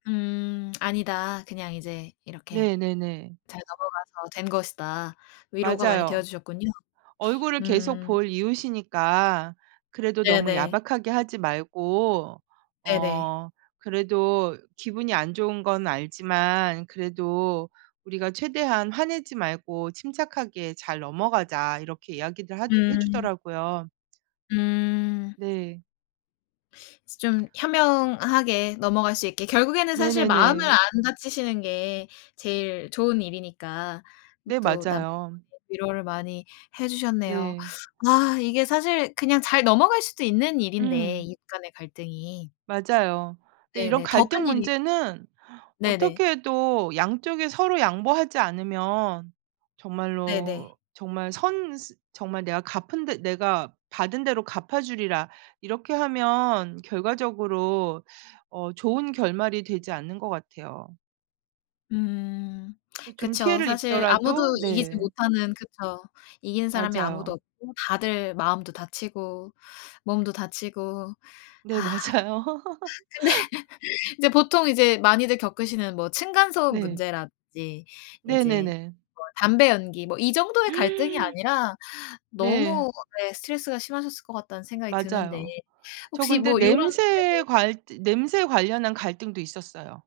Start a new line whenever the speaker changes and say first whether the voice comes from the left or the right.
left: 음. 아니다. 그냥 이제 이렇게
right: 네 네네.
left: 잘 넘어가서 된 것이다. 위로가 많이 되어
right: 맞아요.
left: 주셨군요.
right: 얼굴을 계속
left: 음.
right: 볼 이웃이니까 그래도 너무
left: 네네.
right: 야박하게 하지 말고
left: 네네.
right: 어 그래도 "기분이 안 좋은 건 알지만 그래도 우리가 최대한 화내지 말고 침착하게 잘 넘어가자." 이렇게 이야기를 하주
left: 음.
right: 해주더라고요.
left: 음.
right: 네.
left: 좀 현명하게 넘어갈 수 있게 결국에는 사실 마음을
right: 네네네.
left: 안 다치시는 게 제일 좋은 일이니까
right: 네
left: 또 남편분이
right: 맞아요.
left: 위로를 많이 해 주셨네요.
right: 네.
left: 아, 이게 사실 그냥 잘 넘어갈 수도 있는 일인데
right: 음.
left: 이웃 간의 갈등이.
right: 맞아요. 근데 이런
left: 네네. 더 큰
right: 갈등
left: 일이
right: 문제는
left: 네네.
right: 어떻게 해도 양쪽이 서로 양보하지 않으면
left: 네네.
right: 정말로 정말 선 스 정말 내가 갚은 대 '내가 받은 대로 갚아 주리라.' 이렇게 하면 결과적으로 어 좋은 결말이 되지 않는 것 같아요.
left: 음,
right: 그게 좀
left: 그쵸.
right: 피해를
left: 사실 아무도
right: 입더라도
left: 이기지
right: 네.
left: 못하는 그쵸. 이기는 사람이 아무도
right: 맞아요.
left: 없고 다들 마음도 다치고 몸도 다치고
right: 네
left: 아.
right: 맞아요.
left: 근데 이제 보통 이제 많이들 겪으시는 뭐 층간소음
right: 네.
left: 문제라든지 이제
right: 네네네.
left: 뭐 담배 연기 뭐 이 정도의 갈등이 아니라
right: 네.
left: 너무 예. 스트레스가 심하셨을 것 같다는 생각이 드는데
right: 맞아요. 저
left: 혹시
right: 근데
left: 뭐 이런
right: 냄새에
left: 네네.
right: 괄 즈 냄새에 관련한 갈등도 있었어요.